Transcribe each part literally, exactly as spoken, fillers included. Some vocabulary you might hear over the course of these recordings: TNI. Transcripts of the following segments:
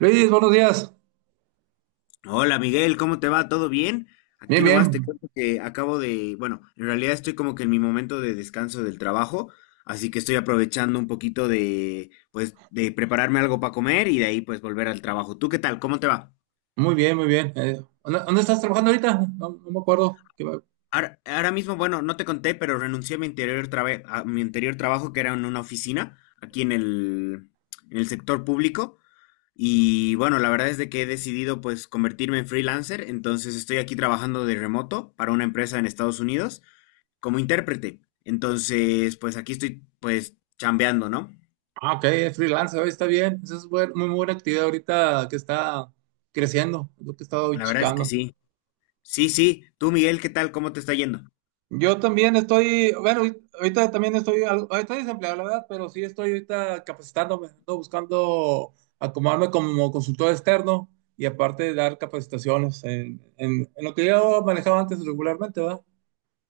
Luis, buenos días. Hola Miguel, ¿cómo te va? ¿Todo bien? Aquí Bien, nomás te bien. cuento que acabo de, bueno, en realidad estoy como que en mi momento de descanso del trabajo, así que estoy aprovechando un poquito de, pues, de prepararme algo para comer y de ahí pues volver al trabajo. ¿Tú qué tal? ¿Cómo te va? Muy bien, muy bien. Eh, ¿dónde, dónde estás trabajando ahorita? No, no me acuerdo. ¿Qué va- Ahora, ahora mismo, bueno, no te conté, pero renuncié a mi anterior trabe- a mi anterior trabajo que era en una oficina aquí en el, en el sector público. Y bueno, la verdad es de que he decidido pues convertirme en freelancer, entonces estoy aquí trabajando de remoto para una empresa en Estados Unidos, como intérprete. Entonces, pues aquí estoy, pues, chambeando, ¿no? Ah, ok, es freelance, eh, está bien. Esa es buen- muy buena actividad ahorita que está creciendo, es lo que he estado La verdad es que checando. sí. Sí, sí. Tú, Miguel, ¿qué tal? ¿Cómo te está yendo? Yo también estoy, bueno, ahorita ahorita también estoy, algo- estoy desempleado, la verdad, pero sí estoy ahorita capacitándome, ando buscando acomodarme como consultor externo y aparte dar capacitaciones en, en- en lo que yo manejaba antes regularmente, ¿verdad?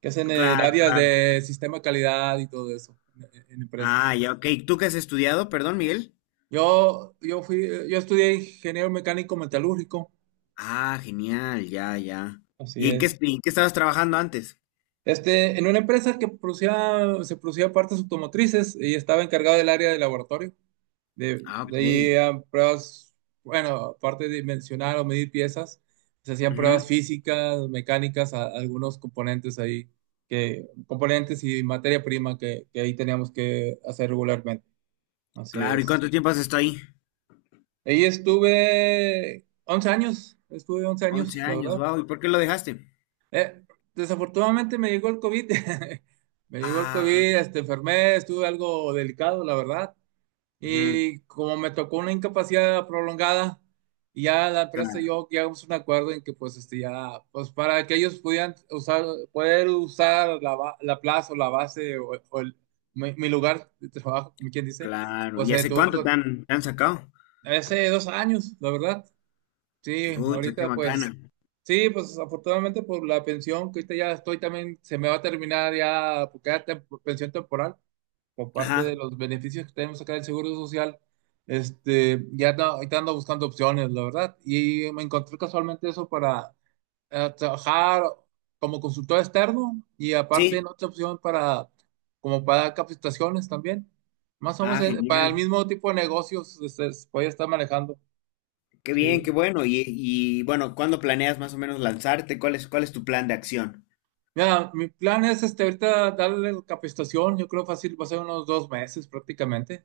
Que es en el Claro, área claro. de sistema de calidad y todo eso, en, en empresas. Ah, ya, ok. ¿Tú qué has estudiado? Perdón, Miguel. Yo, yo fui, yo estudié ingeniero mecánico metalúrgico, Ah, genial, ya, ya. así ¿Y en qué, es. est- en qué estabas trabajando antes? Este, en una empresa que producía, se producía partes automotrices y estaba encargado del área de laboratorio, de, Ah, de ok. ahí a pruebas, bueno, aparte de dimensionar o medir piezas, se hacían Ujú. pruebas físicas, mecánicas, a- algunos componentes ahí, que, componentes y materia prima que, que ahí teníamos que hacer regularmente, así Claro, ¿y es. cuánto tiempo has estado ahí? Ahí estuve once años, estuve once Once años, la años, verdad. wow. ¿Y por qué lo dejaste? Eh, Desafortunadamente me llegó el COVID. Me llegó el Ah, COVID. Este, enfermé, estuve algo delicado, la verdad. ujú, Y como me tocó una incapacidad prolongada, y ya la empresa y claro, yo llegamos a un acuerdo en que pues este, ya, pues para que ellos pudieran usar, poder usar la, ba- la plaza o la base o, o el- mi, mi lugar de trabajo, como quien dice, claro. pues ¿Y se hace tuvo cuánto te que, han, te han sacado? hace dos años, la verdad. Sí, Pucha, qué ahorita macana. pues, sí, pues afortunadamente por la pensión, que ahorita ya estoy también, se me va a terminar ya, porque era tem- pensión temporal, por parte de Ajá, los beneficios que tenemos acá del Seguro Social. Este, ya ando- ahorita ando buscando opciones, la verdad, y me encontré casualmente eso para eh, trabajar como consultor externo y aparte sí. en otra opción para, como para dar capacitaciones también, más o menos Ah, eh, para el genial. mismo tipo de negocios, este, voy a estar manejando, Qué sí. bien, qué bueno. Y, y, bueno, ¿cuándo planeas más o menos lanzarte? ¿Cuál es, ¿cuál es tu plan de acción? Mira, mi plan es este, ahorita darle capacitación, yo creo fácil, va a ser unos dos meses prácticamente.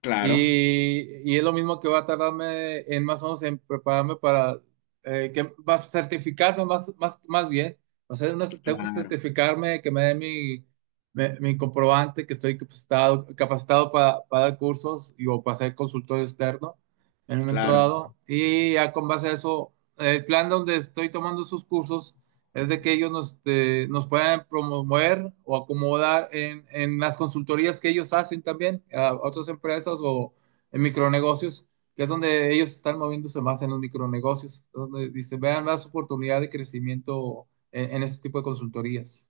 Claro, Y, y es lo mismo que va a tardarme en más o menos en prepararme para eh, que va a certificarme más, más, más bien. O sea, una- tengo que claro, certificarme, que me dé mi, me- mi comprobante, que estoy capacitado, capacitado para, para dar cursos y, o para ser consultor externo en un momento claro. dado. Y ya con base a eso, el plan donde estoy tomando esos cursos es de que ellos nos, este, nos puedan promover o acomodar en, en las consultorías que ellos hacen también a otras empresas o en micronegocios, que es donde ellos están moviéndose más en los micronegocios, donde dice, vean más oportunidad de crecimiento en, en este tipo de consultorías.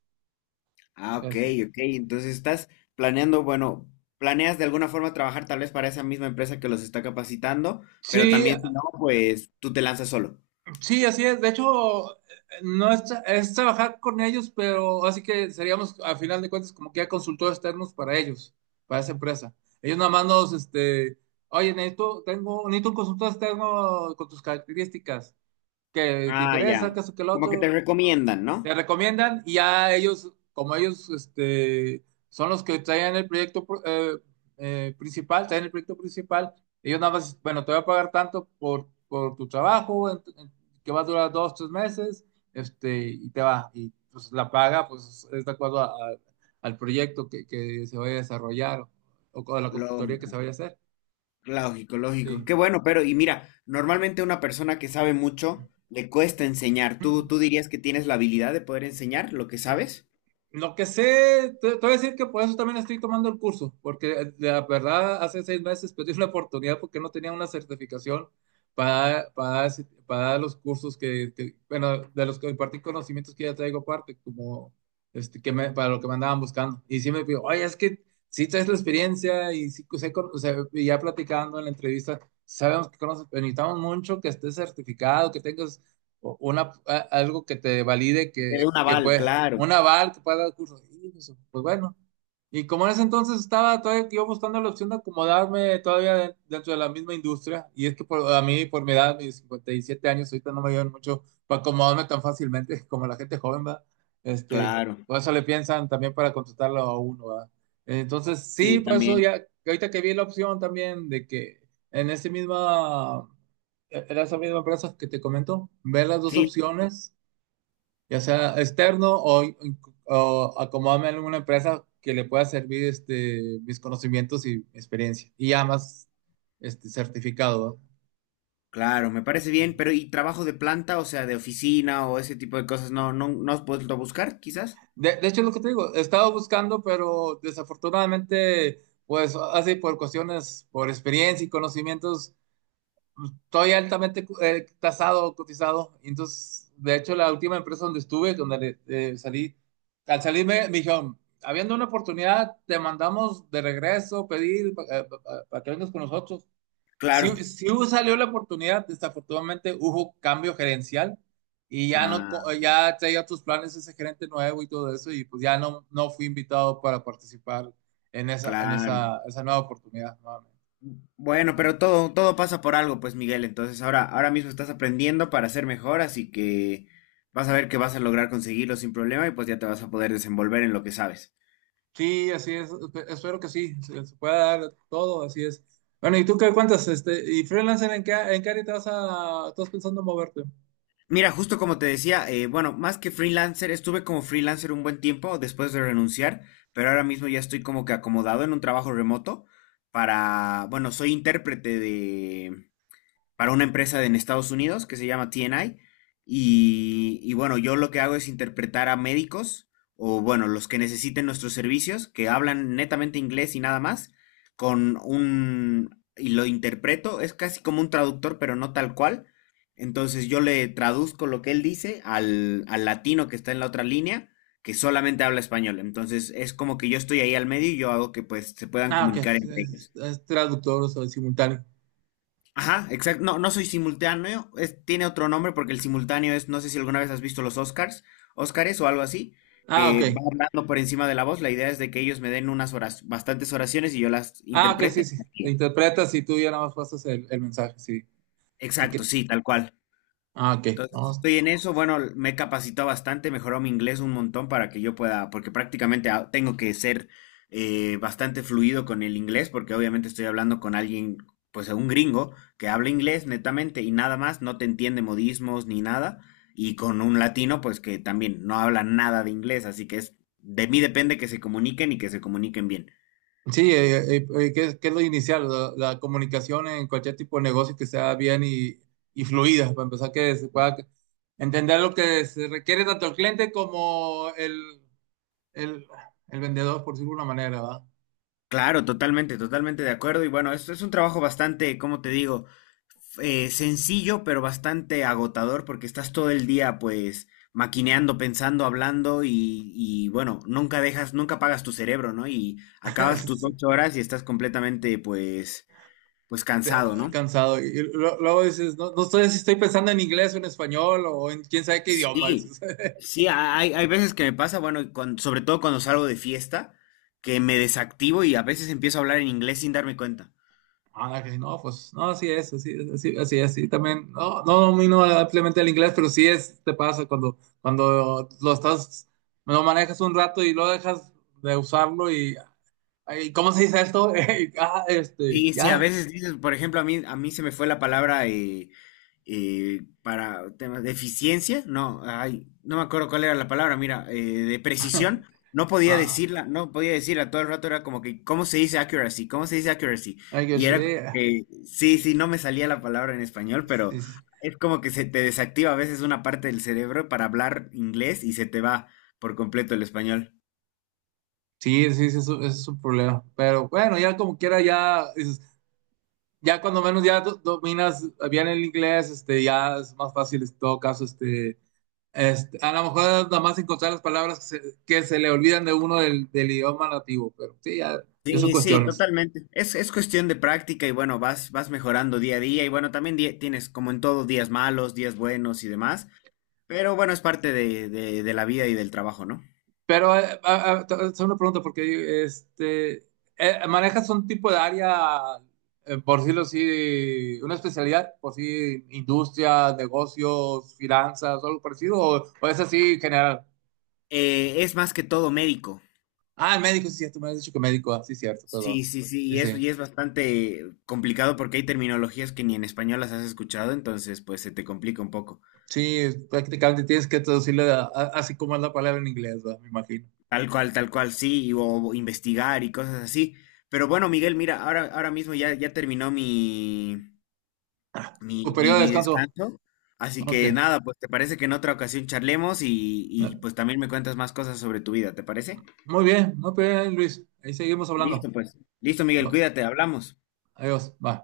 Ah, ok, Así. ok. Entonces estás planeando, bueno, planeas de alguna forma trabajar tal vez para esa misma empresa que los está capacitando, pero Sí, también si no, pues tú te lanzas solo. Sí, así es. De hecho, eh, no es, tra- es trabajar con ellos, pero así que seríamos, a final de cuentas, como que ya consultores externos para ellos, para esa empresa. Ellos nada más nos, este, oye, necesito, tengo, necesito un consultor externo con tus características, que te Ah, interesa, ya. que eso, que el Como que te otro, recomiendan, ¿no? te recomiendan y ya ellos, como ellos este, son los que traen el proyecto pr- eh, eh, principal, traen el proyecto principal, ellos nada más, bueno, te voy a pagar tanto por, por tu trabajo, en- en- que va a durar dos, tres meses, este, y te va, y pues la paga, pues es de acuerdo a- a- al proyecto que, que se vaya a desarrollar o, con la consultoría que se Lógico, vaya a hacer. lógico, lógico. Qué Sí. bueno, pero y mira, normalmente una persona que sabe mucho le cuesta enseñar. ¿Tú, tú dirías que tienes la habilidad de poder enseñar lo que sabes? Lo que sé, te, te voy a decir que por eso también estoy tomando el curso, porque la verdad hace seis meses perdí una oportunidad porque no tenía una certificación para, para, ese- para dar los cursos que, que- bueno, de los que impartí conocimientos que ya traigo aparte, como este, que me, para lo que me andaban buscando. Y sí me pidió, oye, es que sí traes la experiencia y sí, sé con- o sea, y ya platicando en la entrevista, sabemos que conoces, pero necesitamos mucho que estés certificado, que tengas o una, a- algo que te valide Te dé que, un que aval, puedes, claro, un aval que pueda dar curso. Y pues pues bueno. Y como en ese entonces estaba todavía yo buscando la opción de acomodarme todavía de- dentro de la misma industria, y es que por, a mí, por mi edad, mis cincuenta y siete años, ahorita no me ayudan mucho para acomodarme tan fácilmente como la gente joven, ¿verdad? Este, claro. por eso le piensan también para contratarlo a uno, ¿verdad? Entonces, sí, Sí, por eso también. ya, ahorita que vi la opción también de que en ese mismo e-, era esa misma empresa que te comento, ver las dos Sí, opciones, ya sea externo o, o acomodarme en una empresa que le pueda servir este, mis conocimientos y experiencia. Y ya más este, certificado, ¿verdad? claro, me parece bien, pero ¿y trabajo de planta, o sea, de oficina o ese tipo de cosas? ¿No, no, no has vuelto a buscar, quizás? De, de hecho, es lo que te digo, he estado buscando, pero desafortunadamente, pues así por cuestiones, por experiencia y conocimientos, estoy altamente eh, tasado, cotizado. Entonces, de hecho, la última empresa donde estuve, donde eh, salí, al salir me, me dijeron, habiendo una oportunidad, te mandamos de regreso pedir para que vengas con nosotros. Sí, Claro. sí hubo- salió la oportunidad, desafortunadamente hubo cambio gerencial y ya no, Ah, co- eh, ya traía otros planes ese gerente nuevo y todo eso y pues ya no, no fui invitado para participar en esa, en claro. esa, esa nueva oportunidad nuevamente. Bueno, Sí. pero todo, todo pasa por algo, pues, Miguel. Entonces, ahora, ahora mismo estás aprendiendo para ser mejor, así que vas a ver que vas a lograr conseguirlo sin problema y pues ya te vas a poder desenvolver en lo que sabes. Sí, así es. Espe- Espero que sí, se, se pueda dar todo, así es. Bueno, ¿y tú qué cuentas? Este, ¿y freelancer en qué, en qué área te vas a, estás pensando moverte? Mira, justo como te decía, eh, bueno, más que freelancer, estuve como freelancer un buen tiempo después de renunciar, pero ahora mismo ya estoy como que acomodado en un trabajo remoto para, bueno, soy intérprete para una empresa en Estados Unidos que se llama T N I. Y, y bueno, yo lo que hago es interpretar a médicos o bueno, los que necesiten nuestros servicios, que hablan netamente inglés y nada más, con un... y lo interpreto, es casi como un traductor, pero no tal cual. Entonces yo le traduzco lo que él dice al, al latino que está en la otra línea, que solamente habla español. Entonces es como que yo estoy ahí al medio y yo hago que pues se puedan Ah, ok, comunicar es, entre es- ellos. es traductor, o sea, simultáneo. Ajá, exacto. No, no soy simultáneo. Es- tiene otro nombre porque el simultáneo es, no sé si alguna vez has visto los Oscars, Oscars o algo así, Ah, que ok. va hablando por encima de la voz. La idea es de que ellos me den unas horas, bastantes oraciones y yo las Ah, ok, sí, interprete. sí. Te interpretas y tú ya nada más pasas el, el mensaje, sí. Así Exacto, que, sí, tal cual. ah, ok. Entonces, No, estoy en eso. Bueno, me he capacitado bastante, mejoró mi inglés un montón para que yo pueda, porque prácticamente ah, tengo que ser eh, bastante fluido con el inglés, porque obviamente estoy hablando con alguien, pues un gringo, que habla inglés netamente y nada más, no te entiende modismos ni nada, y con un latino, pues que también no habla nada de inglés, así que es, de mí depende que se comuniquen y que se comuniquen bien. Sí, eh, eh, eh, que, es que es lo inicial, la, la comunicación en cualquier tipo de negocio que sea bien y, y fluida, para empezar que se pueda entender lo que se requiere tanto el cliente como el, el, el vendedor, por decirlo de una manera, ¿va? Claro, totalmente, totalmente de acuerdo. Y bueno, esto es un trabajo bastante, como te digo, eh, sencillo, pero bastante agotador porque estás todo el día pues maquineando, pensando, hablando y, y, bueno, nunca dejas, nunca pagas tu cerebro, ¿no? Y acabas tus Es- ocho horas y estás completamente pues, pues cansado, te- ¿no? Cansado. Y lo- luego dices, no, no sé si estoy pensando en inglés o en español o en quién sabe qué idioma. Sí, sí, ha- hay, hay veces que me pasa, bueno, cuan- sobre todo cuando salgo de fiesta, que me desactivo y a veces empiezo a hablar en inglés sin darme cuenta. Ah, que si no, pues no, así es, así es, así, así es, sí, también, no, no domino ampliamente el inglés, pero sí es, te pasa cuando, cuando lo estás, lo manejas un rato y lo dejas de usarlo y, ay, ¿cómo se dice esto? Y, ah, este, Sí, sí, a ya, veces dices, por ejemplo, a mí, a mí se me fue la palabra eh, eh, para temas de eficiencia, no, ay, no me acuerdo cuál era la palabra, mira, eh, de precisión, no podía ah, decirla, no podía decirla, todo el rato era como que, ¿cómo se dice accuracy? ¿Cómo se dice accuracy? I Y guess, era como yeah. que, sí, sí, no me salía la palabra en español, pero Sí, sí, es como que se te desactiva a veces una parte del cerebro para hablar inglés y se te va por completo el español. sí, sí, sí, es, un es un problema, pero bueno, ya como quiera, ya, es- ya cuando menos ya do- dominas bien el inglés, este, ya es más fácil en todo caso, este Este, a lo mejor nada más encontrar las palabras que se, que se le olvidan de uno del, del idioma nativo, pero sí, ya, ya son Sí, sí, cuestiones. totalmente. Es, es cuestión de práctica y bueno, vas, vas mejorando día a día y bueno, también di- tienes como en todo días malos, días buenos y demás, pero bueno, es parte de, de, de la vida y del trabajo, ¿no? Pero eh, a- a- te voy a hacer una pregunta, porque este, eh, ¿manejas un tipo de área, eh, por decirlo así, una especialidad, por si industria, negocios, finanzas, o algo parecido, o, o es así general? Eh, es más que todo médico. Ah, médico, sí, cierto, me has dicho que médico, ah, sí, cierto, perdón. Sí, sí, sí, Sí, y es, sí. y es bastante complicado porque hay terminologías que ni en español las has escuchado, entonces pues se te complica un poco. Sí, prácticamente tienes que traducirle a- a- así como es la palabra en inglés, ¿verdad? Me imagino. Tal cual, tal cual, sí, y- o investigar y cosas así. Pero bueno, Miguel, mira, ahora, ahora mismo ya, ya terminó mi, Tu mi, periodo mi, de mi descanso. descanso. Así Ok. que nada, pues te parece que en otra ocasión charlemos y, y pues también me cuentas más cosas sobre tu vida, ¿te parece? Muy bien, muy bien, Luis. Ahí seguimos hablando. Listo, pues. Listo, Miguel, Va. cuídate, hablamos. Adiós. Bye.